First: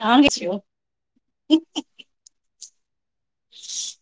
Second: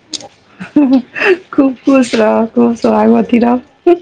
अहाँ के छियौ खूब खुश रह खूब सोहागवती रह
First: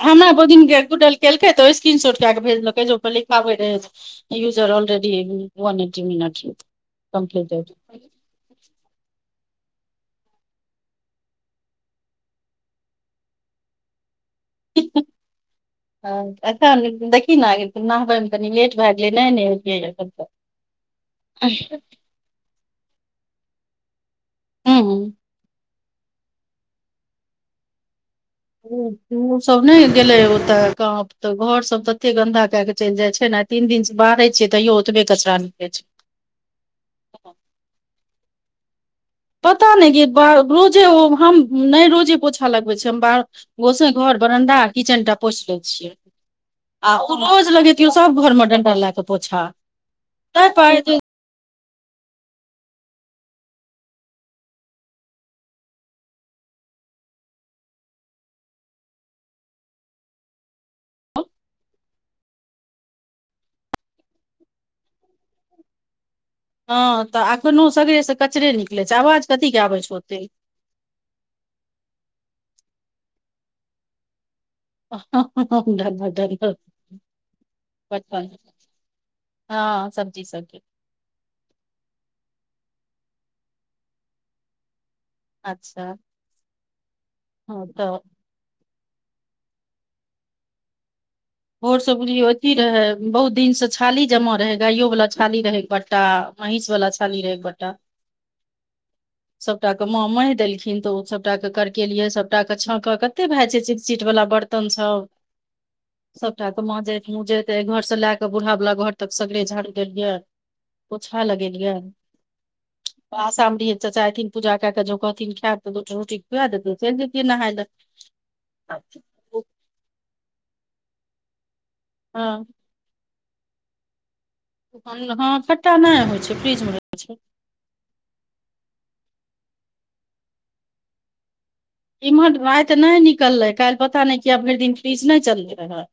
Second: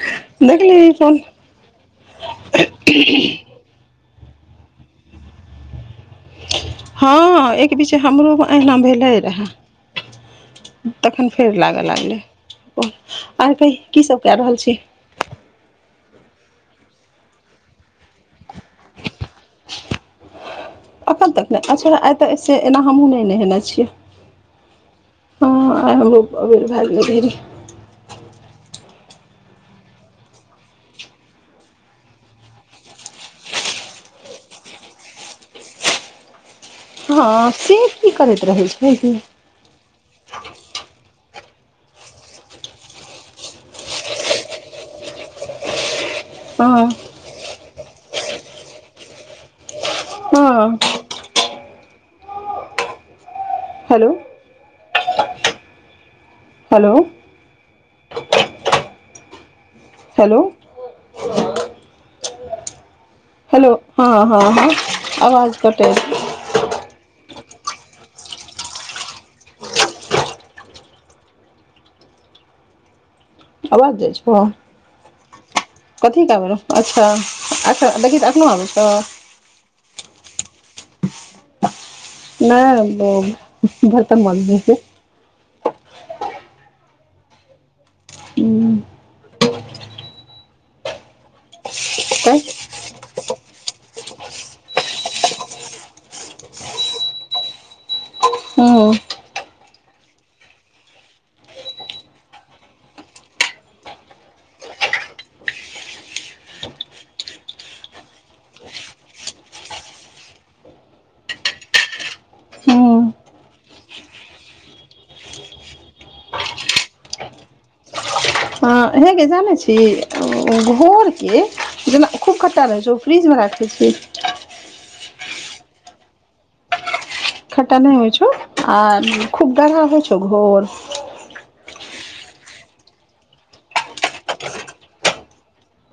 हमरा बोगी मे गुडल कलक‌ए ओ स्क्रीनशट के भेलक जे पर लिखाब [unintelligible] यूजर आ already one eighty minute commit एहिना भेलै रहए तखन फेर लागे लागले आर की सब क रहल छी अच्छा देखी ने नहबेमे कनि लेट भेगेल नहि ने नेह‌एतिय तब तक एखन तक नहि अच्छा [unintelligible] आइ तऽ एना हमहुँ नहि नेहेने छियै हूँ ह आइ हमरो आबेर भ गेल‌ए ओ सब नहि गेलै ओत तऽ गाँव घर सब तते गन्दा केएके चलि जाइ छै आइ तीन दिनसे बाराय छिय तैयो ओतवे कचरा निकल छै हँ से की करैत रहै छै पता नहि कि ब रोजे ओ हम नहि रोजे पोछा लगबै छै हम ब गोसै घर बरांडा किचेन टा पोछल‌ए छिय हँ आ ओ रोज लगेैतियौ सभ घरमे डंडा लए कऽ पोछा ताहि हँ प हेलो हेलो हेलो हेलो हँ हँ हँ आवाज कटे हँ तऽ एखनो सगरे से कचरे निकलैत छै आवाज कथी के आबै छै ओते आवाज जाइ छौ कथी के आबेरहै अच्छा अच्छा देखिये आखनै आबे छ‌उ हँ सब्जी से के नहि ओ बरतन मजद‌ए छीय अच्छा हँ तऽ भैर से बुझयौ छै अथी रहे बहुत दिन से छाली जमा रहै गाइयो वाला छाली रहै एक बट्टा महिष वला छाली रह एक ब्टा ओ सभटाके माँ महि देलखिन तऽ ओ सभटाके करकेेलियै सभटाके छाँकऽ कते भए जा छै चिटचिट वला बर्तन बरतनसब सभटा तऽ माँजैत मूजैत घर से लए क बूढ़ालला घर तक सगरे झाड़ि गेलिये पोछा लगेलियै हँ आशाम र रहे चााहथिन पूजा कए कऽ जँ कहथिन खायए तऽ दूो रोटी खुआ देतै चलि जतियै नहाय लए [inaudible] हे गै जानै छी भोर के जेना खूब हँ कट्टा रहै छै फ्रीजमे राखैत छी हँ खट्टा नहि होइ छै फ्रिजमे रहै छै खट्टा नै होइ छौ आ खूब गढ़गर होइ छौ घोर इम्हर राति नहि निकललै काल्हि पता नहि कि आब भरि दिन फलिस नहि चललै रहै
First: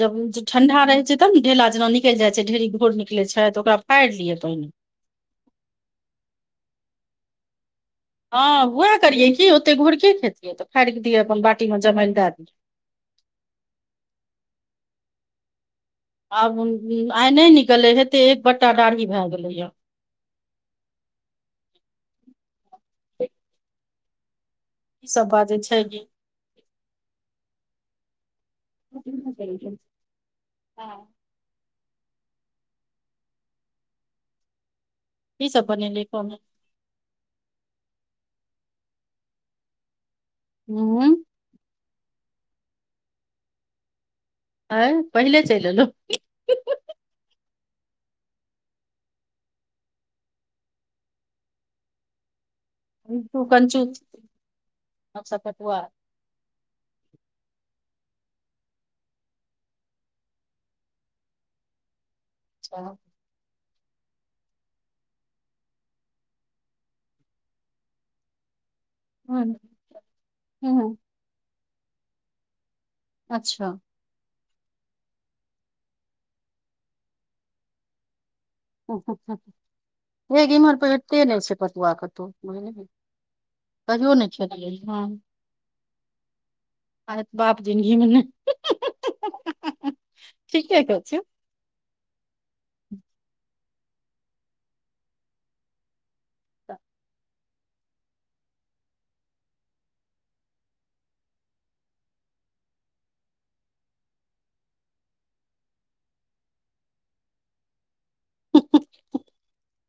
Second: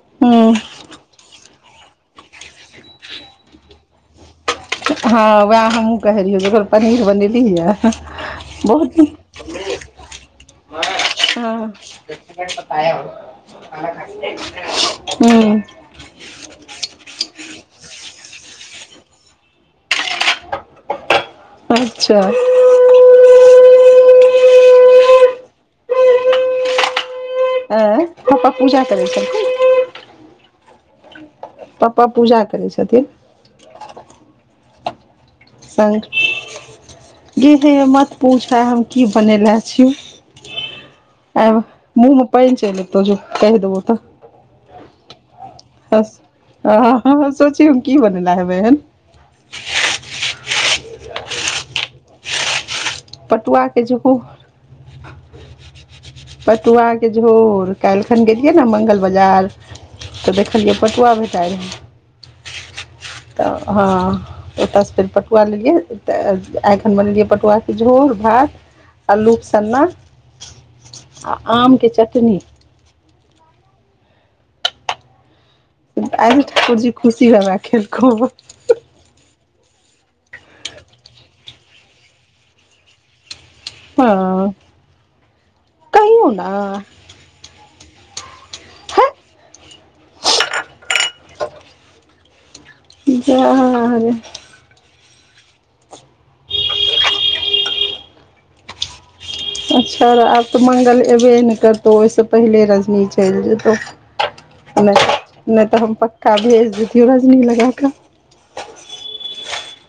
जब हँ ठंडा रह छै तब ने ढेला जेना निकलि जाइ छै ढेरी घोर निकले छै तऽ ओकरा फाड़ि लियै पहिने हँ वएह हमहहुँ कहै रहियै जकर पनीर बनेली हऽ हँ उएह बहुत करियै की ओते घुरके खेतिय त फाड़ि दिय अपन बाटी मे जमाइ ल दए दिय [unintelligible] हूंम्म आब आइ नहि निकललेै हेत्ते एक बट्टा डाढ़ी भए गेले ये अच्छा ई सब बाजै छै की ऐं पप्पा पूजा करै छलखिन [unintelligible] हँ पप्पा पूजा करै छथिन की सभ बनेलियै कह ने [unintelligible] दीदी मत पूछ आइ हम की बनेले छीयौ हूंम्म आब मुँमे पैन चैल एतौ जो कहि दैबौ तऽ आँय पहिले चलि एलहु सोचही [unintelligible] हम की बनेले हेबै एहन कू [unintelligible] पटुआ के कञ्चूस झोर अच्छा पटुआ बटुआके झोर काल्हिखन गेलियै ने मंगल बाजार तऽ देखलियै पटुआ भेटाइ रहय छ [unintelligible] तऽ हँ ओतयसँ फेर पटुआ लेलियै तऽ एखन बनेलियै पटुआके झोर भात आल्लूक सन्ना हूँ आ आमके चटनी अच्छा आइ [unintelligible] ठाकुर जी खुशी हबे खेलकौ अ हेगे इम्हर पेटते नहि छै पटुआ कतौ कहियो नहि हँ खेलियै हँ कहियो नै आय बाप जिनगीमे नै ठीके कहै छियौ जा [unintelligible] त [inaudible] अच्छा रह आब तऽ मंगल एबे नहि करतौ ओहिसँ पहिले रजनी चलि जेतहु आ नहि नहि तऽ हम पक्का भेज दितियौ रजनी लगा कऽ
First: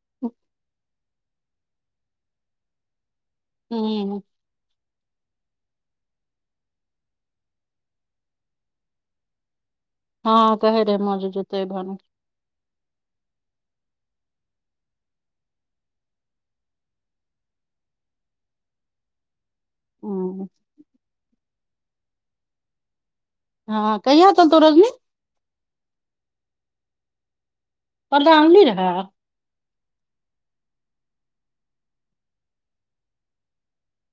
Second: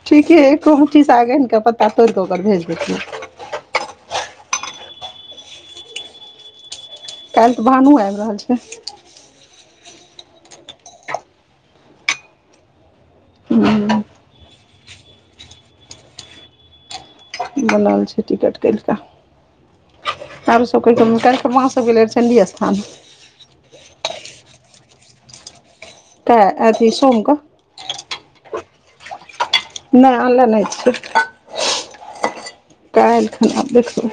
ठीके एको मुट्ठी साग आनिकऽ पत्ता तोड़िकऽ ओकर भेज देतियौ हूंम्म काल्हि तऽ भानू आबि रहल छै हँ कहै रहै माँ जे जेतै आइ भानू हूंम्म बनल छै टिकट काल्हिका हूँ आर सब को [unintelligible] काल्हिखन माँ सब गेलै आर चण्डी स्थान हँ कहिया एतैन तो रजनी कहिया अथी सोम क परदा आनली रहै नै आनले नै छै कालखिन आब देखबै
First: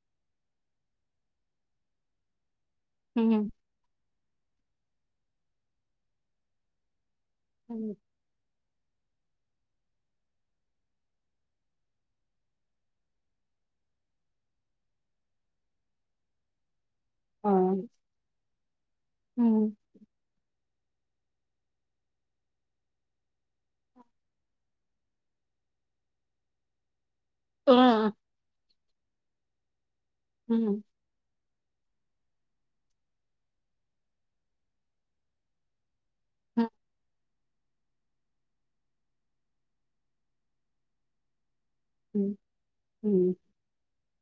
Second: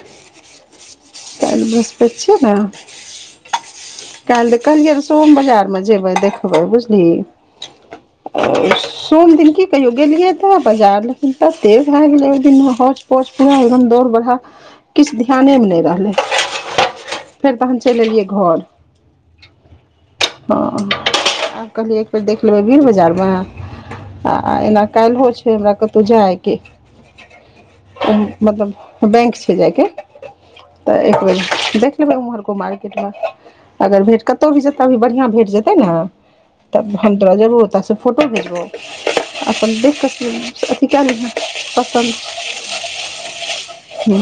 काल्हि बृहस्पति छियै न हूंम्म काल्हि द कहलिये रहै सोम बाजार मे जेबै देखबै बुझली हूंम्म सोम दिन की कहियौ गेलिए बाजार लेकिन तते भए गेले ओइ दिन होंच पोंच पूरा एकदम दौड़ बरहा किछ ध्यान मे नै रहलै फेर तहन चलि एलियै घर हूंम्म हँ आब कहलियै एक बेेर देख लैबे बिग बाजारमे आ एना काल छै हमरा कतो जायके मतलब बैंक छै जायके हू त एक बेर देख लेबै उम्हरको मार्केट मे अगर भेंट कतहु भी जेत त अभी बढ़िया भेट जेतै ने त तोरा जेबो ओते से फोटो भेजबो अपन देख क अथी क लिह हूँ ह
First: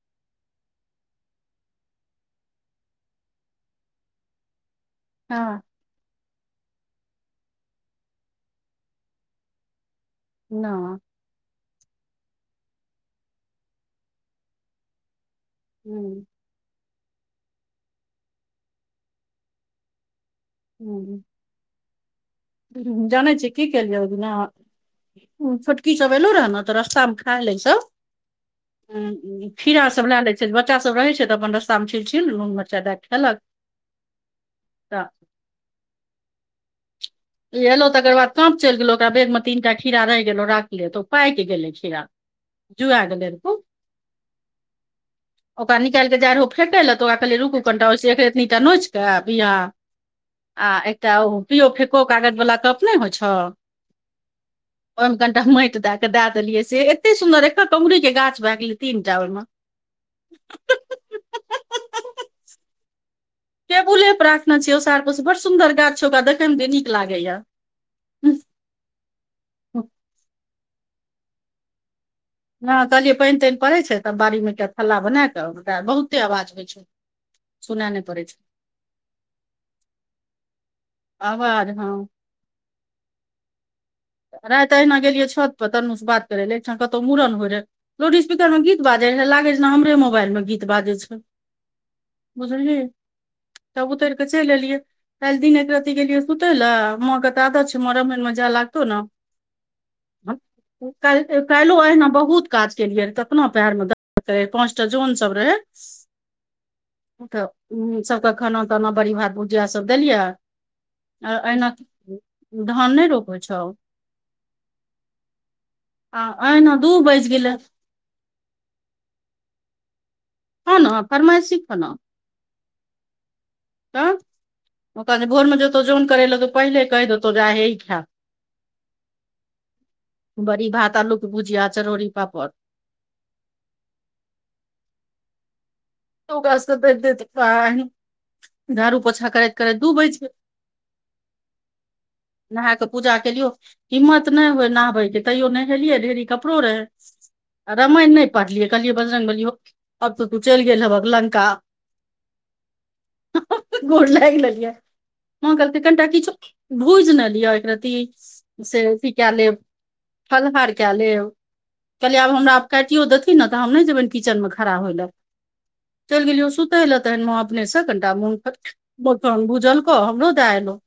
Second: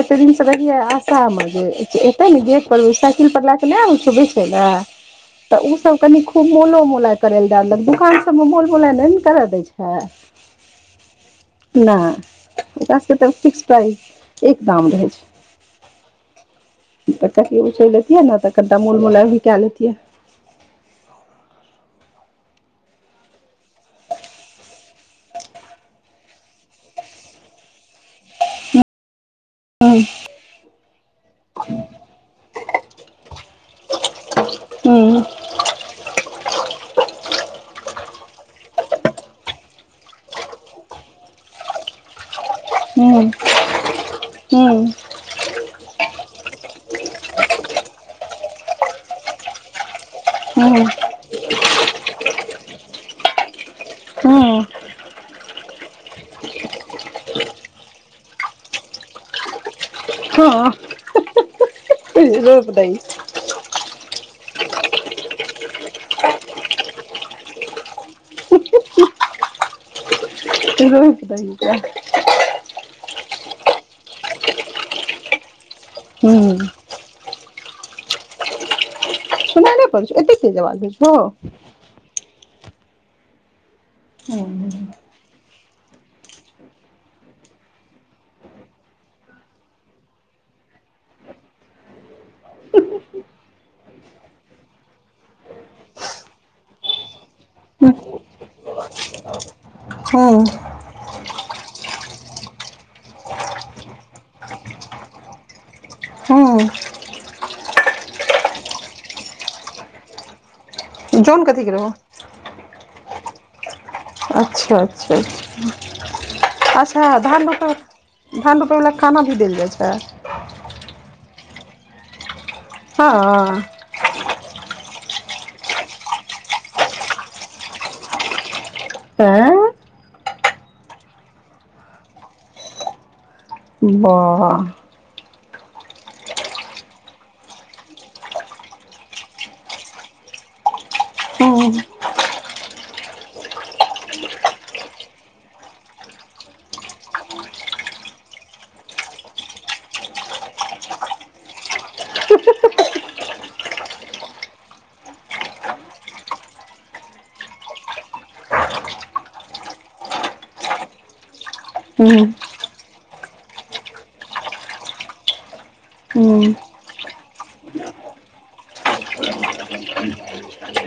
एते दिनसँ ब आशा हमर जे एतै ने गेट पर साइकिल पर लट नहि ओबै छै बेचे ल त हँ ऊ तब कनि खूब मोलो मोलाई करय लए दए देलक दुकान सबमें मोल मोलाय न ने करय दै छै न नहि ओकरा सबके तऽ फिक्स प्राइस एक दाम रहै छै हूँ त क उछल लेतियै ने त कनिटा मोल मलाइ भी क लेतियै हू जाने छिय की कहेलिय ओ दिना ओ छोटकी सब अलो रह न त रास्ता मे खा ल छै खीरा हूँ सब ला लै बच्चा सभ रहै छै त अपन रास्ता मे छील छील नून मरचाई दए खेलक त हूँ इ एलो तकर बाद काँप चल गेलो ओकरा बेर मे तीन टा खीरा रहि गेलो राखले तओ पाक गेलै खीरा जुआ हू गेलै रौ हू ओकरा निकाल क जाइ रहो फेकय लए त ओकरा कहलिय रुँकू एतनिटा ओहिससँ एक रेतीटा नोच क बिया आ हूँ एकटा ओ पिओ फेको कागज बला कप नहि होइ छ हँ ओहिमे कनिटा मइट दए क दए देलियै से एते सुंन्दर एक एक उगरी के गाछ भए गेलै तीन टा ओहिमे हँ फेक दइ टेबुले पर राखने छिओ ओसार बड़ सुंदर गाछ छ ओकरा देखे मे जे नीक लागे या [inaudible] हँ कहलिये पेन तेन पड़ै छै तब बाड़ी मे एकटा थल्ला बना के ओकरा बहुते आवाज हूँ होइ छै सुनै न पड़े छै पड़े छ एतेखिन स अवाज जाए छै आवाज हँ रात अहिना गेलियै छतपर तनू सँ बात करय लए एकठा कतहु मूड़न होइ रहै लोडस्पीकर मे गीत बाजै रहै लागै जना हमरे मोबाइल मे गीत बाजै छै बुझली तब उतर क चल एलियै काल दिनक एकरती गेलिए सुते लए माँ क त आदत छै माँ रामायण में जाय लागतौ ने हं काल्हि काल्हिओ अहिना बहुत काज केलियै केतना पैर में पंचटा जोन सब रह हू हँ तऽ सबके खाना ताना बड़ि भात भुजिया सब देलियै आ जौन कथी एना के रहौ क धान नहि रोपै छौ अच्छा अच्छा आ अहिना दू अच्छा बाजि धान गेलै बटर धान रोपयवला क खाना भी देल जाइ छै हन फरमाइशी खन हँ तऽ ओक जे भोरमे जतौ जन करे ले तो पहिले कहि देतौ जा हे ई खा आँ बड़ी भात आलूके भुजिया चरौरी पापड़ वाह [unintelligible] झाड़ू पोछा करैत करैत दु बैज गेलै हू नहा क पूजा केलियो हिम्मत नहि होए नहबैके तैयो नहेलियै ढेरी कपड़ो रहै रामायण नहि पढ़लियै कहलिय बजरंगबली हो अब तऽ तू चल गेल हेब लंका गोर लागि लेलियै माँ कहलथि कनिटा किछु भूजि ने लिअ एक रति से अथी कए लेब फलहार कए लेब कहलियै हूँ आब हमरा आब काटियो देथिन ने तऽ हम नहि जेबैनि किचनमे खड़ा होय लए चलि गेलियो हूँ सुतय लए तहन माँ अपनेसँ कनिटा मखान भूजलकौ हमरो दए एलहु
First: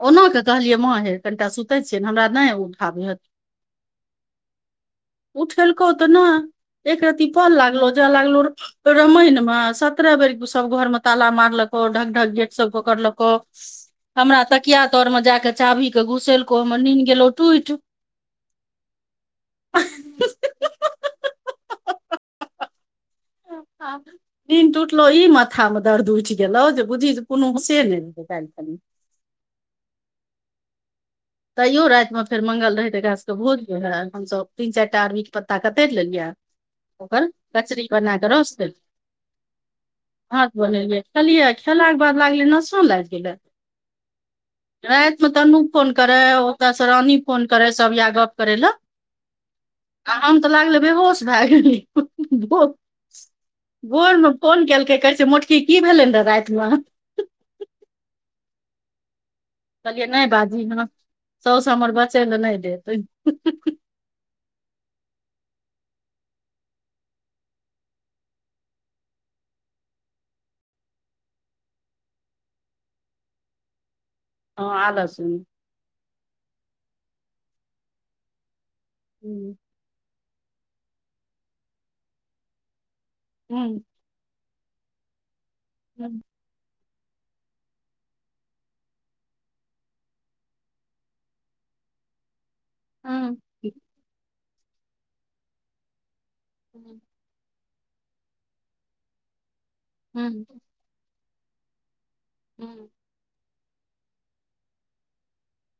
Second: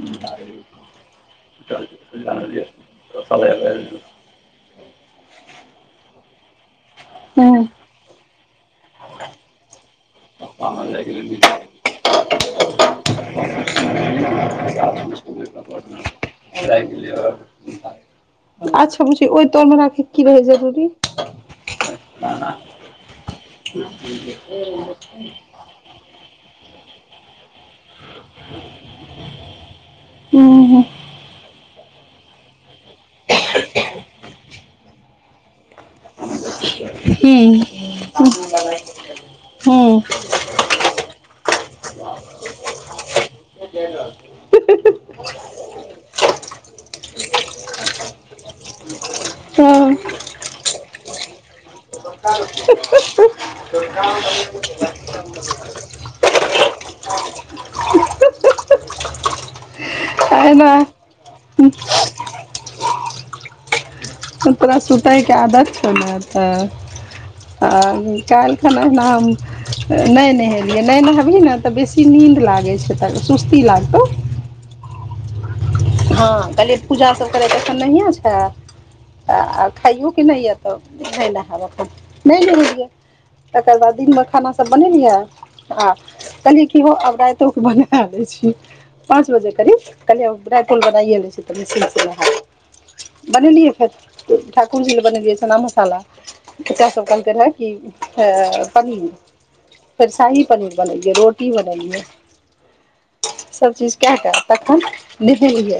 [unintelligible] ओना कऽ कहलियै माँ हे कनिटा सुतै छियैनि हमरा नहि उठाबि हत उठेलकौ तऽ नहि एक रति कल हूँ लागलो ज‌ए लागलो र रामायण मे सत्रह बेर सब घर मे ताला मारलको ढक ढक गेट सब क कड़लको हमरा तकिया तर मे जाक चाभी के घुसेलको हमर नीन गेलो टूटि अच्छा बुझी ओहि तलमे राखे क की रहै जरूरी नीन टुटलो ई मत माथा मे दर्द उठि गेलौ जे बुझी कोनो होसे नहि रहै काल्हि खना हं हं तैयो रातिमे फेर मंगल रहै तऽ एकरा सभके भोज रहै हमसभ तीन चारि टा आरबीके पत्ता कतरि लेलियै ओकर हूँ कचरी बना कऽ रस देलियै हँ भात बनेलियै खेलियै खेलाके बाद लागलै नशा लागि गेलै [unintelligible] रातिमे तनू फोन करे ओतसँ रानी फोन करे सब या गप करै लए हँ हम तऽ लागले बेहोश भए गेलै भोरम फोन केलकै कहै छै मोटकी की भेलै र रातिमे कहलियै नहि बाजी एना ने सौस हमर बचै लए नहि देत तोरा सुतैके आदत छौ ने तऽ आ काल्हि खन ओहिना हम नहि नहेलियै नहि नहबही ने तऽ बेसी नीन्द लागै छै तऽ सुस्ती लागतौ हँ आलस मे हँ कहलिए पूजा सब करैके अखन नहिए छै तऽ खाइयो कि नहि य तऽ नहि नहायब अपन नहि नहेलियै तकर हूँ बाद दिनमे खाना सब बनेलियै आ हूँ कहलियै कि हो आब रातियो के बने दै छीयै पांच बजे करीब कहलियै फुल बनाइये लै चीयै तऽ स बनेलियै हूँ फेर ठाकुर जी ले बनेलियै चनाा मसाला बच्चा सब कहलकै राखि क अ पनीर फेर हूं शाही पनीर बनेलियै रोटी बनेलियै हू सब चीज कए क तखन नहेलियै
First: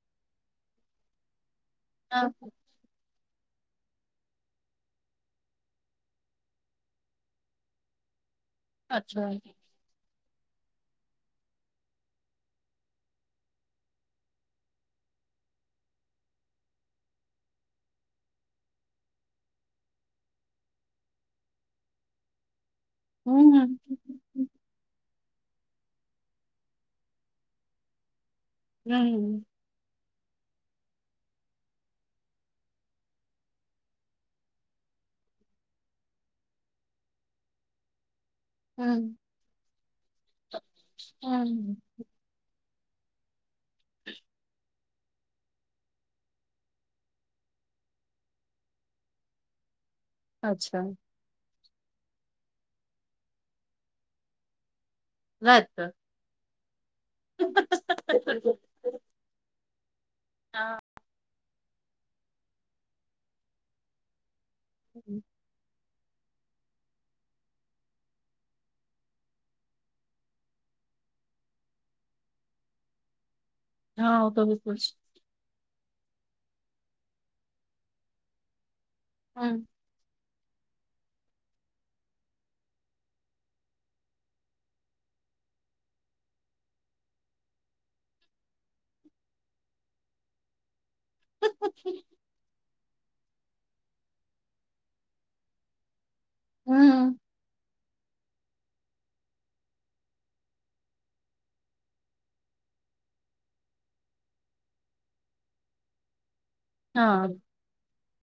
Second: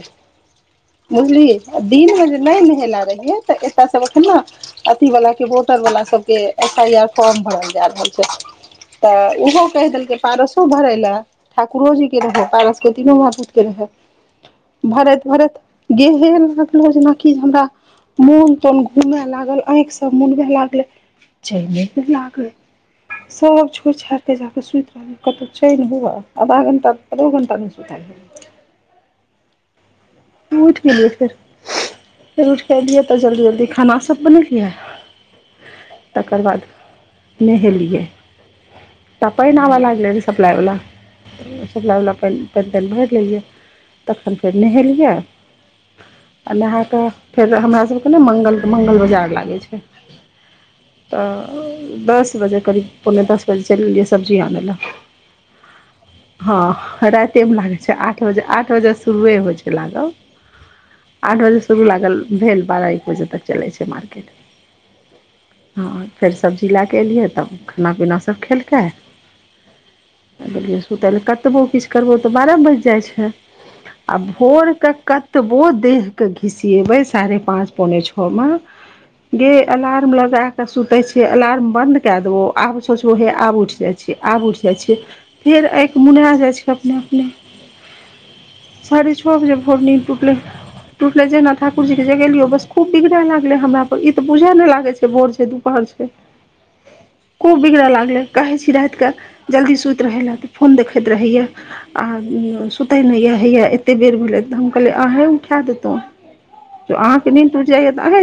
बुझलि दिनमे जे नहि नहेला रहियै तऽ एतय सभ एखन न अथी वाला सबके वोटर वाला सबके एफ आई आर फॉर्म भरल जा रहल छै अच्छा तऽ ओहो कहि देलकै पारसो भरैले ठाकुरो जी के रहे पारस के तिनो माई पुत के रहे भरत भरत गेहे ललो जेनाकि हमरा मोन तोन घुमए लागल अइख सब मुनबे लागले चाइये पर लागल हूं हूं सब छोड़ि छाड़ि कते जाकऽ सुति रहल कतहुँ छै नहि हुअए आधा घटा आधो घंटा नहि सुति हूं उठ मिलियै फर फेर उठि कऽ एलियै तऽ जल्दी जल्दी खाना सब बनेलियै तकर बाद नहेलियै त पइन आव लागलै ने सप्लाइवला हूं सप्लाइ बला प इन पइन तइन भरि लेलियै तखन फेर नहेलियै आ नहा कऽ फेर हमरासभके ने मङ्गलके मङ्गल बाजार लागै छै अच्छा तऽ दस बजे करीब पौने दस बजे चलि गेलियै सब्जी आनअ लए [unintelligible] हँ राइत मे लागै छै आठ बजे आठ बजेसँ शुरुए होइ छै लागल हँ आठ बजे शुरू लागल भेल बारह एक बजे तक चलै छै मार्केट हू हँ फेर सब्जी लैके अलियै तऽ खाना पीना सब खेलकै कहलियै सुतय लए कतबो किछु करबौ तऽ बारह बाजि जाइ छै आ हँ ओ तऽ होइत भोरक अछि कतबो देहके घिसियेबै साढ़े पाँच पौने छओमे जे अलार्म लगा तऽ सुतै छिये अलार्म बन्द कएै देबौ आब सोचबौ हे आब उठि जाइ छि आब उठि जाइ छिैयै फेर अइख मुना जाई छै अपने अपने साढ़े छओ बजे भोर नी टूटलै टूटलै जहिना ठाकुर जी के जगेलियो बस खूब बिगड़ै लागलै हमरा पर ई तऽ बुझए नहि लागै छै भोर छै दुपहर छै हूं हूं खूब बिगड़ लागलै कहै छी रातिके जल्दी सुति रहै लए तऽ फोन देखैत रहैया आ सुतै नहिया हैया एतेक बेर भेलै अहीं उठा दितौं अहाँके हँ निन्न टुटि जाइये तँ आंह